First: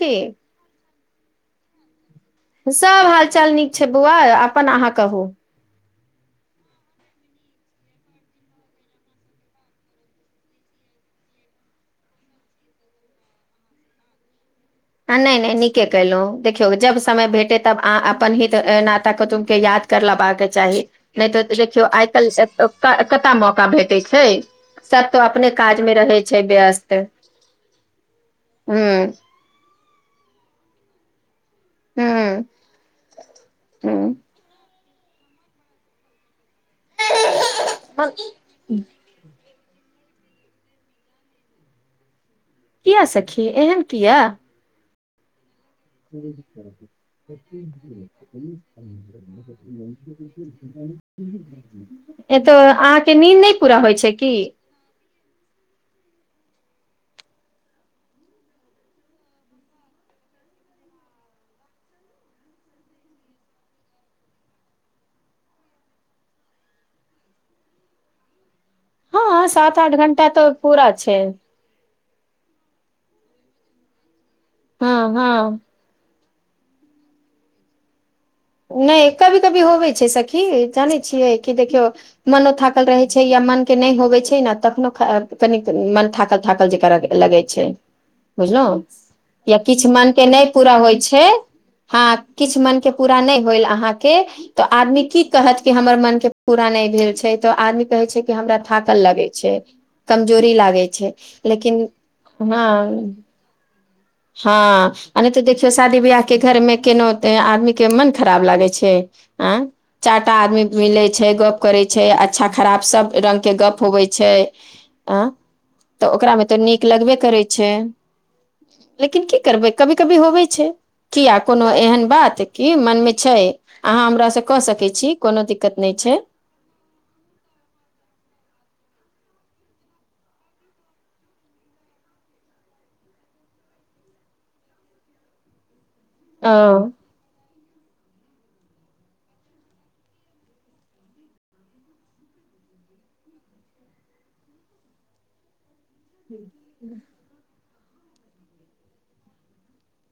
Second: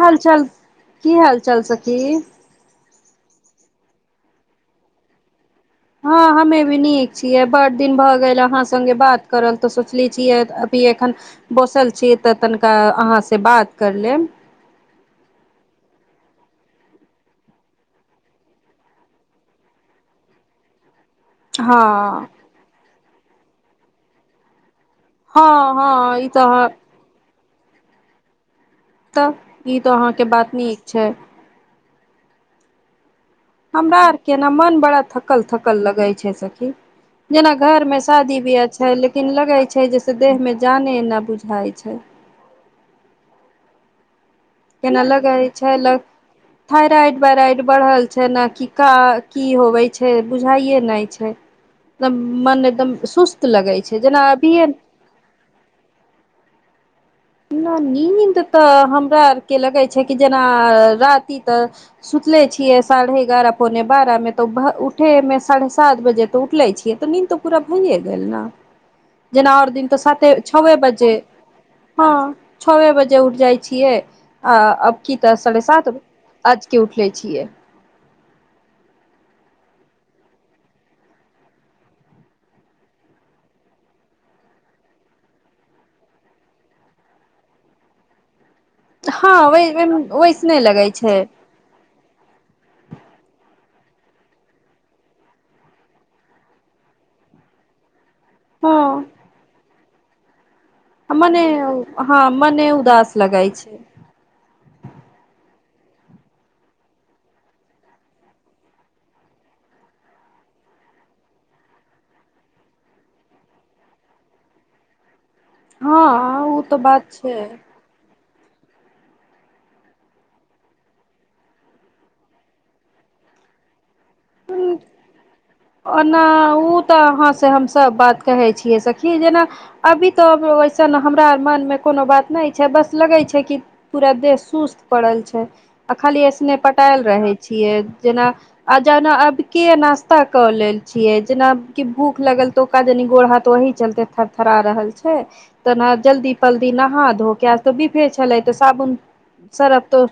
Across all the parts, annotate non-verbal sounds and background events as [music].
की चाल की हाल चाल सखी सब हाल चाल नीक छै बौआ अपन अहाँ कहू हँ हमे भी नीक छियै बड् दिन भऽ गेल अहाँ सङ्गे बात करल तऽ सोचले छियै की एखन बसल छी तऽ तनिका अहाँ से बात कर लेब आ नहि नहि नीके केलहु देखियौ जब समय भेटे तब आ अपन हित नात कुटुमब के याद कर लेबाक के चाही नहि तऽ हँ देखियौ आइ काल्हि कत मौका भेटै छै सभ तो हँ अपने हँ काजमे रहै ई छै तऽ व्यस्त हँ तऽ ई तऽ अहाँके बात नीक छै हँ हमरा अर के न मन बड़ा थकल थकल लगै छै सखी जेना घर मे शादी बियाह छै लेकिन लगै छै छै जैसे देहमे जाने न बुझाइ छै किया सखी एहन किया केनालगइ थइराइड वायराइड बढ़ल छैय न कि का की होवे छै बुझाए नैय छै ए तो मन एकदम अहाँके नींद सुस्त नहि पूरा लगै होइ छै जेना की अभिये न नीनीन्द तऽ हमरा अरके लगै छै कि जेना राती तऽ सु नचले छिये साढ़े एगारह पौने बारह में तऽ उठे में साढ़े सात बजे तऽ उठले छियै त हँ जेना आओर सात दिन आठ तऽ घंटा साते छये पूरा बजे छै हँ छवे बजे उठ जाइ छियै आ अब हँ की तऽ हँ साढ़े सात आज के उठले छियै नैय कभी कभी होबे छै सखी जानै छियै कि देखियौ मनो थाकल रहै छै या मन के नहि होबे छै न तखनो तनि मन थाकल थाकल जेका लगे छै बुझलौ हँ या किछ मनके नहि वैसने पूरा लगै होइ छै हँ किछ मनके पूरा नहि होइल अहाँके तऽ आदमी की कहत कि हमर मन के पूरा नहि भेल छै तऽ आदमी कहै छै हमरा थाकल हँ लगे छै कमजोरी लागै छै मने लेकिन हँ मने उदास लगै छै हँ नहि तऽ देखियौ शादी वियाह के घर मे केनो आदमी के मन खराब लागै छै आंय चारटा आदमी मिले छै गप करे छै अच्छा खराब सब रंग के गप होवै हँ तऽ ओकरामे तऽ ओ नीक बात लगबै करै छै लेकिन की करबै कभी कभी होबै छै किया कोनो एहन बात कि मनमे छै अहाँ हमरासँ कऽ सकै छी कोनो दिक्कत नहि छै ओना उ तऽ अहाँ से हमसभ बात कहै छियै जेना अभी तो वैसन हमरा मन मे कोनो बात नहि छै बस लगै छै कि पूरा देह सुस्त पड़ल छै आ खाली एसने ओ पटायल रहै छियै जेना जना आब के नश्ता कले छीयै जेना की भूख लगल तो ओका जनी गोड़ हाथ वही थरथरा रहल छै ते जल्दी पल्दी नहा धो तऽ बीफे छलै तऽ साबुन सर्फ तऽ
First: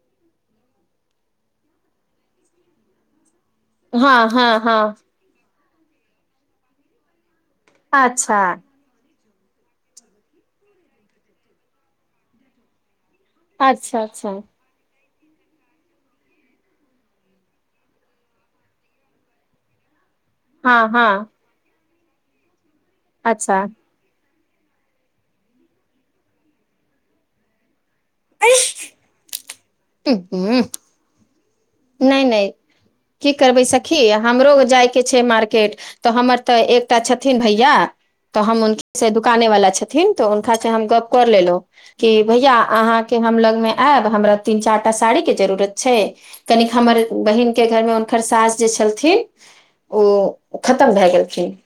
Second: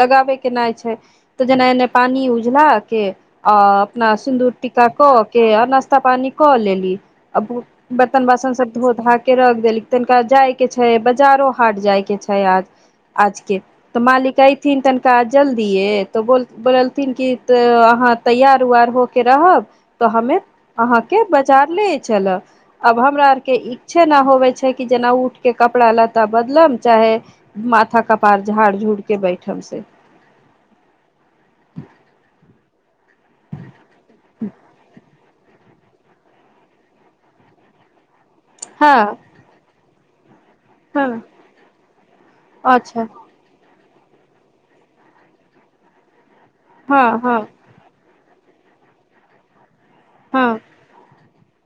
लगाबे के नहि छै तऽ जेना एना पानि उझला के आ अपना हँ हँ सिन्दूर हँ टीका कऽ के आ नाश्ता पानी कऽ लेली बर्तन अच्छा बासन सब धो धा के के रख देली तनिका जाय के छै बजारो हाट जाय के छै आजके अच्छा तऽ अच्छा मालिक एथिन का जल्दिए तऽ बोललथिन कि त अहाँ तैयार उयार होके रहब त हमे हँ अहा हँ के बजार ले चलब अब हमरा आर के अच्छा इच्छा न होवै जेना उठके कपड़ा लता बदल चाहे कपार झाड़ झूड़के बैठब से ह ह नहि नहि की करबै सखी हमरो जाय के छै मारकेट हमर तऽ एकटा छथिन भैया तऽ हम हँ दुकाने वाला छथिन खा छै हम गप्प हँ कऽ लेलौ की भैया अहा अच्छा के हम लग मे एयब हमरा तीन चार टा साड़ी के जरूरत छै तनिक हमर हँ हँ बहिन के घर में हुनकर सास जे छलथिन ओ हँ खतम भए गेलखिन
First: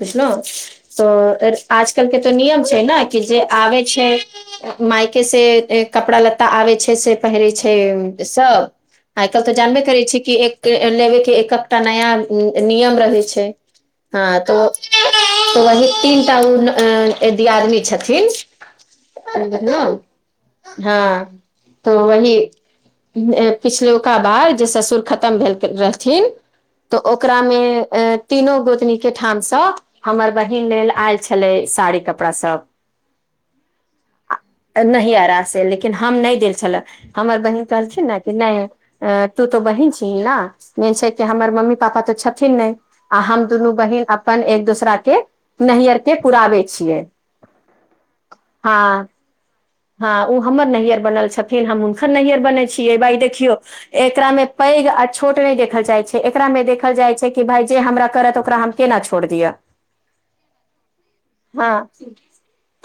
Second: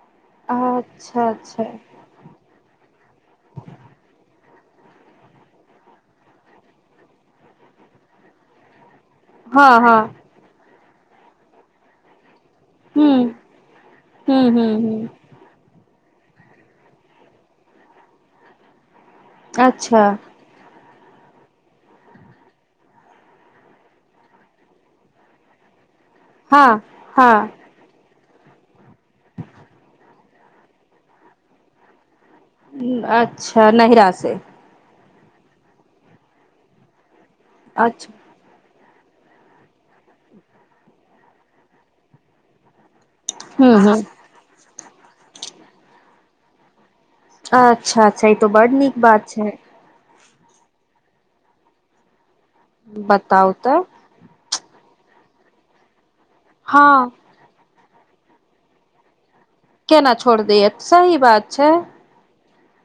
बुझ लौ अच्छा तऽ अच्छा आजकल के तऽ नियम छै ने कि जे आबे छै मायके से कपड़ा लत्ता आबे छै से पहिरे छै सब आइ काल्हि तऽ हँ जानबे हँ करै छी कि एक लेबे के एककटा नया नियम हूँ रहै छै हँ हूँ त हूँ हूँ वो वहि तीन टा ओ अं दियादनी छथिन बुझलहुँ अच्छा हँ तऽ वही एं पिछलो का बाद जे ससुर खत्म भेल रहथिन हँ तऽ हँ ओकरामे तीनो गोतनी के ठामसं हमर बहिन लेल आयल छलै साड़ी कपड़ा सब अच्छा नहिरा से आ नहि आयल से लेकिन हम नहि गेल छलौं हमर बहिन कहलखिन अच्छा न कि नहि अ तू त बहीन छीह न मेन छै कि हमर मम्मी पापा तऽ छथिन नहि आ हम दुनू हूँ हूँ बहिन अपन एक दोसराके नैहरके पुराबे छियै अच्छा अच्छा ई तो बड नीक हँ बात छै हँ ओ हमर नैहर बनल छथिन हम हुनकर नैहर बनै छयै भइ बताउ देखिय तऽ एकरा मे पैघ आ छोट नहि देखल जाइ छै एकरा मे देखल हँ जाय छै कि भाई जे हमर करत ओकरा हम केना छोड़ दिय केना छोड़ दिय सही बात छै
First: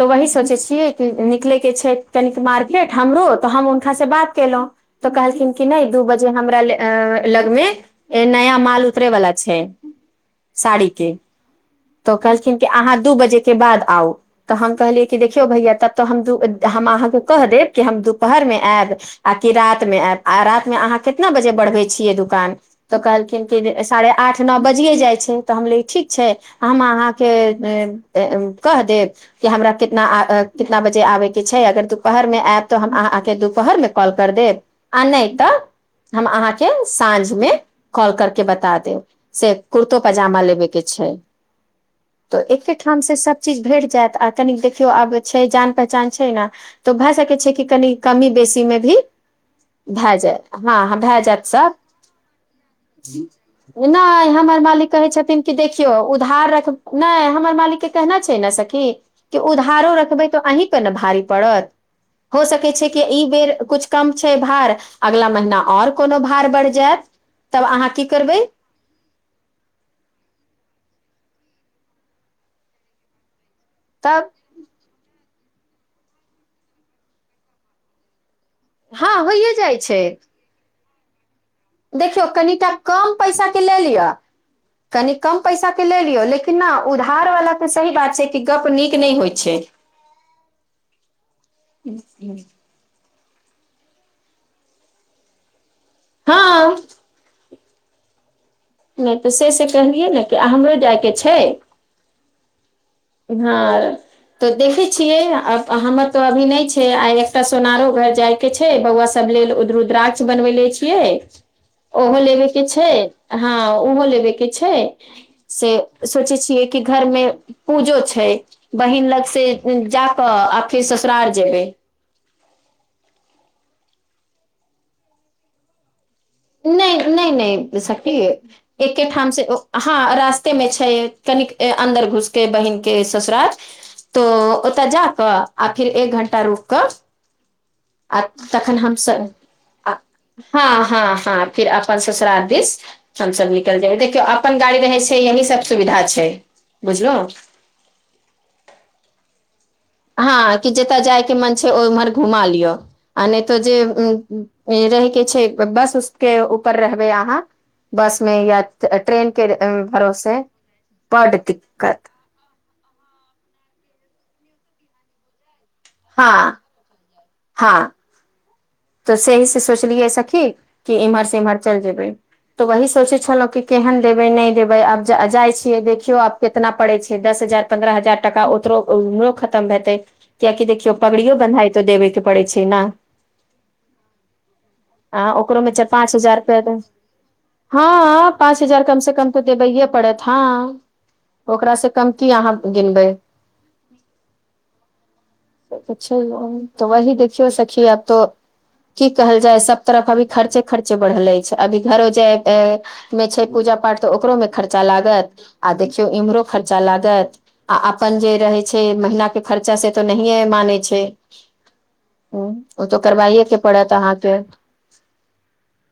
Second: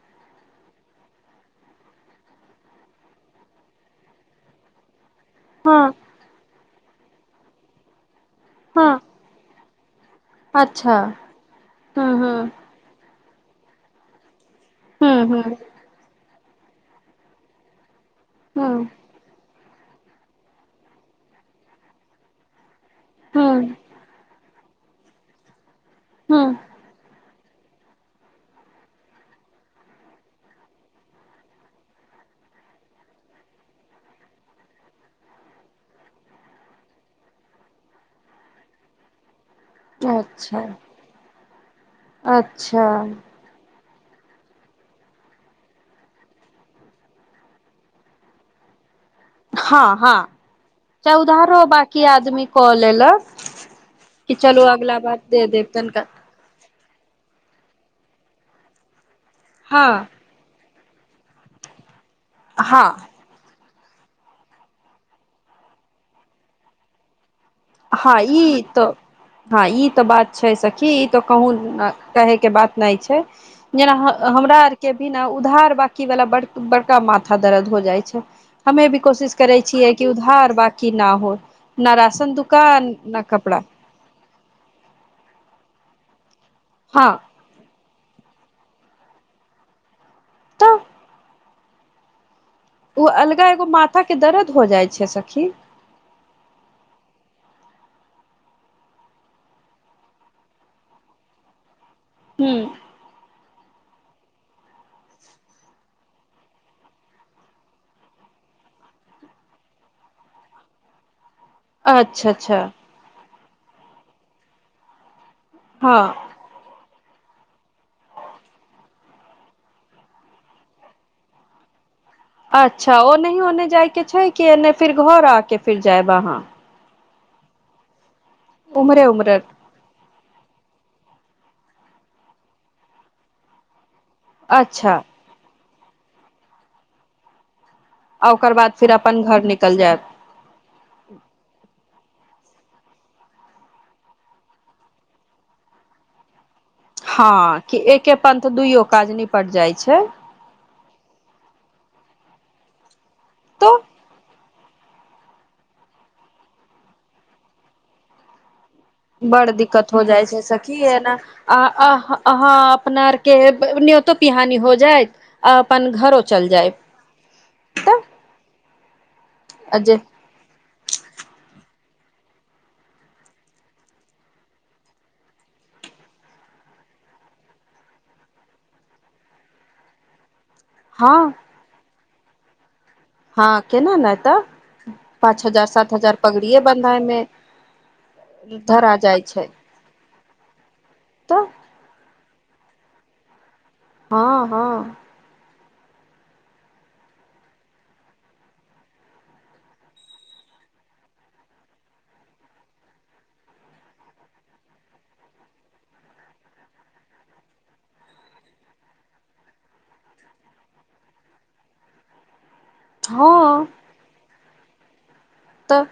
तो वही सोचै छियै कि निकलै छै कनि मार्केट हमरो तऽ हम हुनका से बात केलहुँ तऽ कहलखिन कि हँ नहि दू बजे हमरा ले अं लगमे नया माल हँ उतरे वाला छै अच्छा साड़ीेके हूँ तऽ हूँ कहलखिन कि अहाँ दू बजे के बाद आओ त हम कहलिए हूँ कि हूँ देखियौ भैया तब त हम दु बजे हम अहां स कहि देव कि हम दु दुपहरमे हूँ आयब आ कि राति मे आयब आ रातिमे अहाँ कितना बजे बढ़बै छियै दुकान तऽ कहलखिन हूँ कि साढ़े आठ नौ बजियए जाइ छै तऽ हमले ठीक छै हूँ हम अहाँ कि जे कह देव कि हमरा कितना आ कितना बजे आबे छै अगर दुपहर मे आयब तऽ हम अहाँके दुपहरमे कॉल करि देब आ नहि तऽ हम अहाँके साँझमे कॉल करिके बता देब से कुर्तो पैजामा अच्छा लेबेके छै तऽ अच्छा एकेठामसं सभ चीज भेट जायत आ तनि देखियौ आब छै जान पहचान छै ने तऽ भए सकै छै कि कनि कमी बेसी मे भी हँ भए हँ जायत हँ हं भए जायत चौधारो सब बाकी आदमी कऽ लेलक कि हमर चलू मालिक अगला कहै बार छथिन दे कि देब देखियौ तनिका उधार रख नहि हमर मालिक के कहना छै ने सखी कि उधारो हँ रखबै तऽ अहीं पर ने भारी पड़त हो सकै हँ छै कि एहि बेर किछु कम छै भार अगला महिना आओर कोनो भार बढ़ि जायत तब अहाँ की हँ करबै ई तऽ हँ ई तऽ बात छै सखी त कहुं अं कहिके बात छै जेना हं तब हमरा आओरके बिन उधार बांकी वाला बड बड़का माथा दर्द हो जाइ छै हमे भी हँ कोशिश होइए करै जाइ छियै छै कि उधार बाकी ना हो न देखियौ राशन दुक कनिटा कम पैसा के ले लिअ कनि कम पैसा के ले लियौ लेकिन न हँ उधार वला के सही बात कि गप्प नीक नहि होइ छै तऽ [unintelligible] ओ अलगे एगो माथाके दर्द हो जाइ छै सख्खी हँ नहि तऽ से से कहलियै ने कि हमरो जायके छै हुं हँ तऽ देखे छियै अं हमर तऽ अभी नहि छै आइ एकटा सोनारो घर जाय के छै बौआ सब लेल रुद रुद्राक्ष बनबैले छियै ओहो अच्छा अच्छा लेबेके छै हँ ओहो लेबेके छै से हँ सोचै चियै कि घरमे पूजो छै बहिन लग से जाकऽ आ फेर ससुरार जेबै अच्छा ओ नहि ओने जायके छै कि एने फिर घर आके फिर जायबहाँ नहि नहि नहि सठी उम्हरे एके ठाम उम्हरे से हँ रास्ते मे छै कनिक अन्दर घुसके बहिनक के ससुरार तो ओतय अच्छा जाकऽ आ फिर एक घण्टा रुक कऽ आ ओकर बाद तखन फिर हम अपन घर निकल जायब हँ हँ हँ फिर अपन ससुरार स हमस निकल जाइब देखियौ अपन गाड़ी रहै छै यही सब सुविधा छै बुझलहु हँ कि एके पन्थ दुइयो काज निपट जाइ छै हँ कि जतय जाय के मन छै ओ उम्हर घुमा लिअ आ नहि तऽ जे तो रहै के छै बस उसके ऊपर रहबै अहाँ बस मे या ट्रेन के बड़ दिक्कत हो जाइ छै भरोसे सखी ने बड दिक्कत अहाँ अपना आरके न्योतो पिहानी हो जाय आ अपन घरो चल हँ जायब हँ तऽ तऽ सही से जे सोचलियै सखी कि इम्हर से इम्हर चलि जेबै तऽ वही सोचै छलहुँ कि केहन देबै नहि देबै आब जाइ छियै देखियौ आब केितना पड़ैत छै दस हजार पन्द्रह हजार टका ओ उमरो खतम हेतै कियाकि देखियौ हँ पगड़ियो बन्हाई तो देबे के पड़े छै ने हँ केना ने तऽ आ पाँच ओकरो हजार मे चार सात पाँच हजार पगड़िये रुपआ बन्धा मे हँ पाँच हजार कम से कम तऽ देबैए पड़त हँ तऽ ओकरा से कम की अहाँ गिनबै हँ हँ अच्छा तऽ वही देखियौ सखी आब त की कहल जाय सब तरफ अभी खर्चे खर्चे बढ़ल अछि छै अभी घरो जाय मे छै पूजा पाठ तऽ ओकरो में खर्चा लागत आ देखियो इम्हरो खर्चा लागत आ अपन जे रहे छै महिना के खर्चा से तऽ नहिए मानै छै हूँ, [unintelligible] ओ तऽ करबाइए हँ के पड़त अहाँके तऽ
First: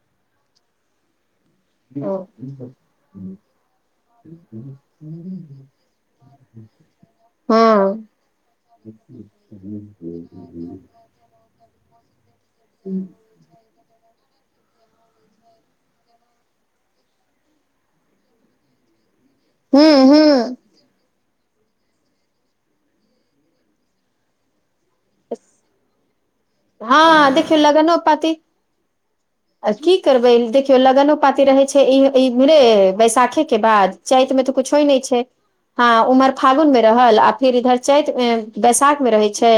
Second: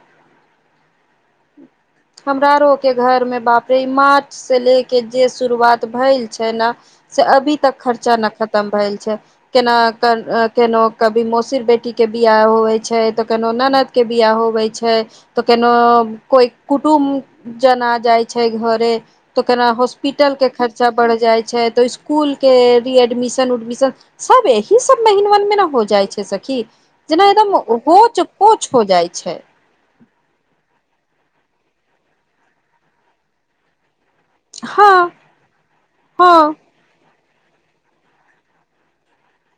हँ हमरा रोक के घर मे बापरे मार्च से ले के जे शुरुआत भेल छै ने त हूँ खर्चा नहि खतम भेल छै केना के केनो कभी मोसीर बेटी के बियाह होवै छै तऽ केनो ननद के बिआ होवै छै तऽ केनो कोइ कुटुम्ब जना जाय छै घरे तो केना हॉस्पिटल के हूँ खर्चा बढ़ जाय छै तऽ स्कुल के एडमिशन उडमिशन सब एहिह सब मेहन मन मे न हो जाइ छै सखी जेना हँ एकदम देखियौ लगनो होच पाति पोच हो जाइ छै आ की करबै देखियौ लगनो पाती रहे छै ई ई मरे बैसाखे के बाद चैत मे तऽ कुछो हँ नहि छै हँ उमर हँ फागुन मे रहल आ फिर इधर चैत बैसाख मे रहे छै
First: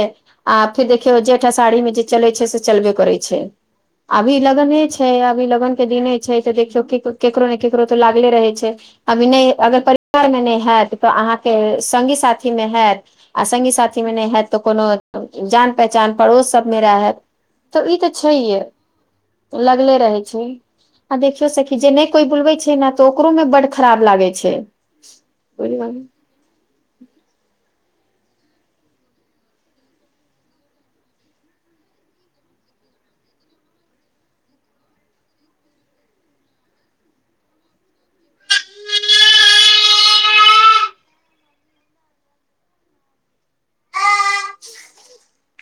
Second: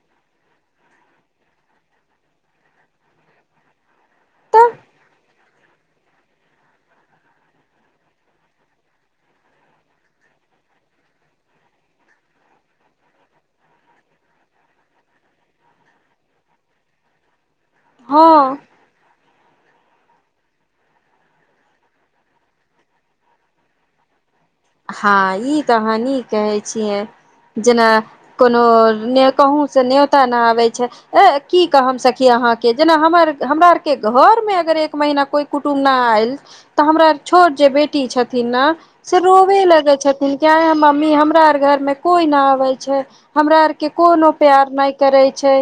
आ फिर देखियौ जेठ हरहि मे जे चले छै जे चलबे करे छै अभी तऽ लग्ने छै अभी लग के दिन छै त देखियौ केकरो ने केकरो तऽ लागले रहे छै अभी नहि अगर परिवार मे नहि हैत ते अहाँ के संगी साथि मे हैत अ संगि साथि मे नै हैत त कोनो पहचान पड़ोस सब मे रह हब तऽ ई तऽ हँ छैहे लगले रहे छै आ देखियो सखी जे नहि कोई बोलवे छै ने त ओकरो में बड खराब लागे हँ ई तऽ हहान कहै छियै जेना कोनो कहू से न्योता नै आबे छै ऐ कि कहम सखी अहाँ के ज हमर हमरा आर के घर मे अगर एक महीना कोई कुटुम्ब न आयल तऽ हमरा छोट जे बेटी छथिन नाह सी होबे लगे छथिन आ मम्मी हमरा आर घर मे कोई न आबे छै हमरा आर के कोनो प्यार नहि करै छै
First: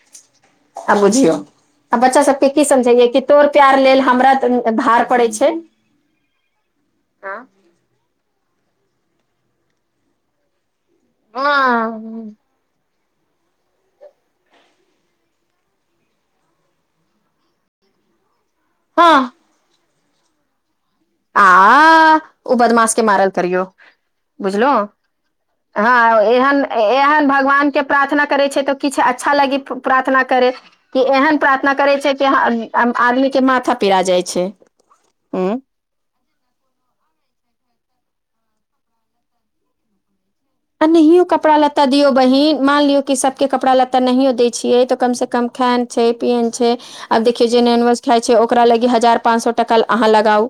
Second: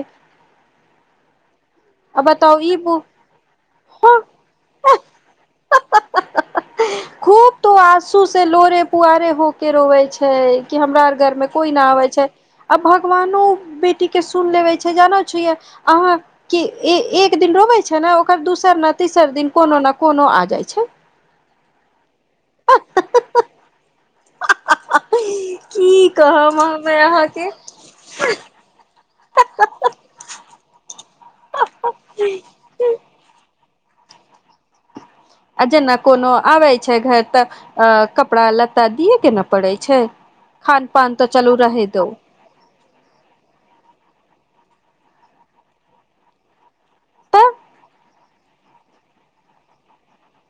आ बुझियो आ बच्चा सबके बताउ की ई समझैया कि तोर प्यार लेल हमरा भार पड़ै छै हँ खूब तो आँसू से लोरे पुआरे हो के रोवे छै हमरा आर घरमे कोइ ना आबै छै अब भकवानो बेटी के सुन लेवे छै जानै छीयै अहा के एक एक दिन रोवे छै ना ओकर दोसर ने हँ तेसर दिन कोनो ना कोनो आ जाइ छै आ ओ बदमाश के मारल करियौ बुझलो की हाँ कहब एहन हमे एहन अहाँके भगवानके प्रार्थना करै छै तऽ किछ अच्छा लागि प्रार्थना करै एहन प्रार्थना करै छै कि आदमी के माथा पिरा जाइ छै उं अ जेना कोनो आबै छै घर तऽ अ कपड़ा लत्ता दियए के ने पड़ै छै आ खान पान नहियो तऽ कपड़ा चलू लत्ता रहे दो दियौ बहिन मान लियौ कि सबके कपा लत्ता नहियो दै छियै तऽ कम से कम खाय छै पियन छै आब देखियौ तऽ जे नॉनवेज खाइ छै ओकरा लागी हजार पाँच सौ टका लगाउ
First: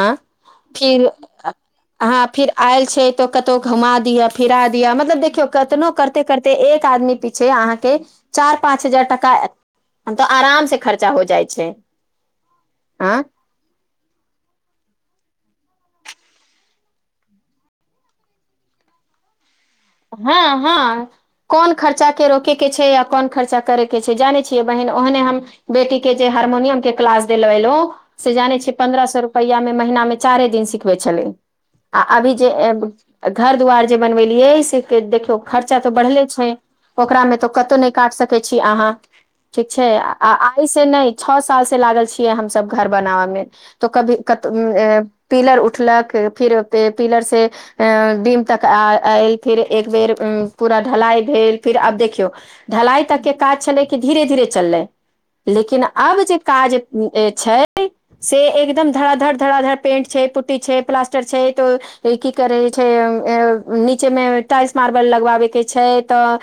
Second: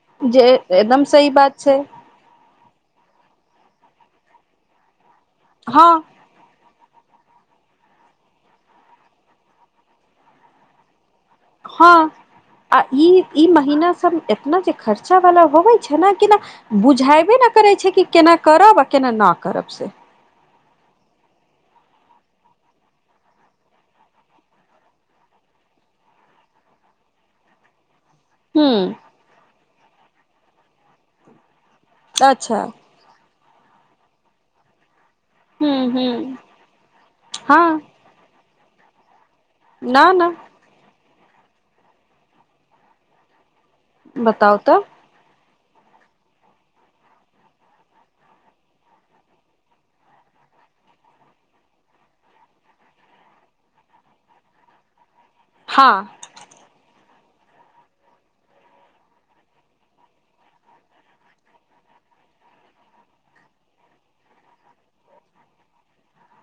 आ जे एकदम फिर सही बात छै हाँ फिर आयल छै तो कतउ घुमा दिह फिरा दिह मतलब देखियौ कतनो हँ करते करते एक आदमी पीछे अहाँके चार पाँच हजार टका हम तऽ आराम से खर्च हाँ ई आँ ई महीना सब एतना जे खर्च बचा वाला होबे छै ने केना बुझेबे नहि करे छै कि केना करब आ केना न करब से हाँ हाँ कोन खर्चा के रोके के छै या कोन खर्चा करे के छै जाने छियै बहिन ओहने हम बेटी के जे हार्मोनियम के क्लास देलयलो से जानै छै हूँ पंन्द्रह सौ रुपैआ मे महीना मे चारे दिन सिखबै छलै आ अभी जे अच्छा घर दुवार जे बनबेलियए से के देखियौ हूँ खर्चा तऽ बढ़ले हूँ छै ओकरामे तऽ कतहु हँ नहि काट सकै छी आहाँ ठीक छै न आ न आइ से नहि छौ साल से लागल छियै हमसब घर बनाबय मे त कभी कत बताउ तऽ पीलर उ उठलक फिर पिलर से डिम तक आ ए इ फिर एकबेर पूरा ढलाई भेल फिर आब देखियौ ढलाई तक के काज छले की धीरे धीरे चललै लेकिन हँ अब जे काज छै से एकदम धरा धड़ धरा धड़ पेंट छै पुटटी छै प्लास्टर छै तऽ की करै छै न [unintelligible] से टाइल्स मारबल लगबाबे के छै त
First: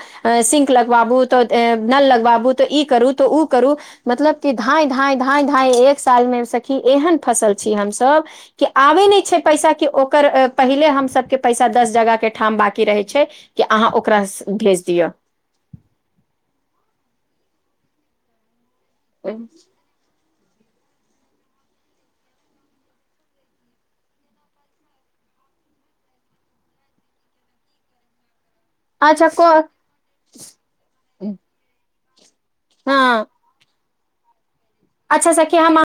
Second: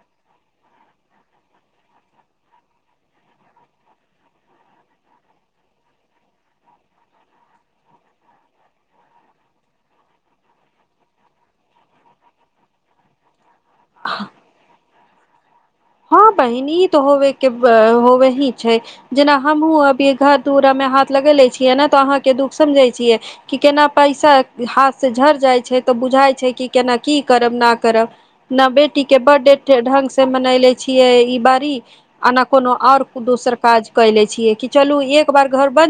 सिंक लगबाबू तऽ नल लगबाबू त ई करू त ओ करू मतलब क धाय धाय धाय धाय एक साल मे सखी एहन फसल छी हमसब कि आबे नहि छै पैसा कि ओकर पहिले हमसबके पैसा दस जगह के ठाम बाकी रहै छै कि अहाँ ओकरा भेज दियअ हँ बहिनी ई तऽ होबे के होबे ही छै जेना हमहुँ अभी घर मे हाथ लगेेले छीयै ने तो अहा के दुख समझे छीयै कि केना पैसा हाथ से झड़ इ छै तऽ बुझाई छै कि केना की करब ना करब न बेटी के अच्छा को बर्थडे ढंग से मनैले छियै ई बारी आना कोनो आओर हँ दोसर काज क ले छीयै कि चलू एक अच्छा बार सखी घर हम बन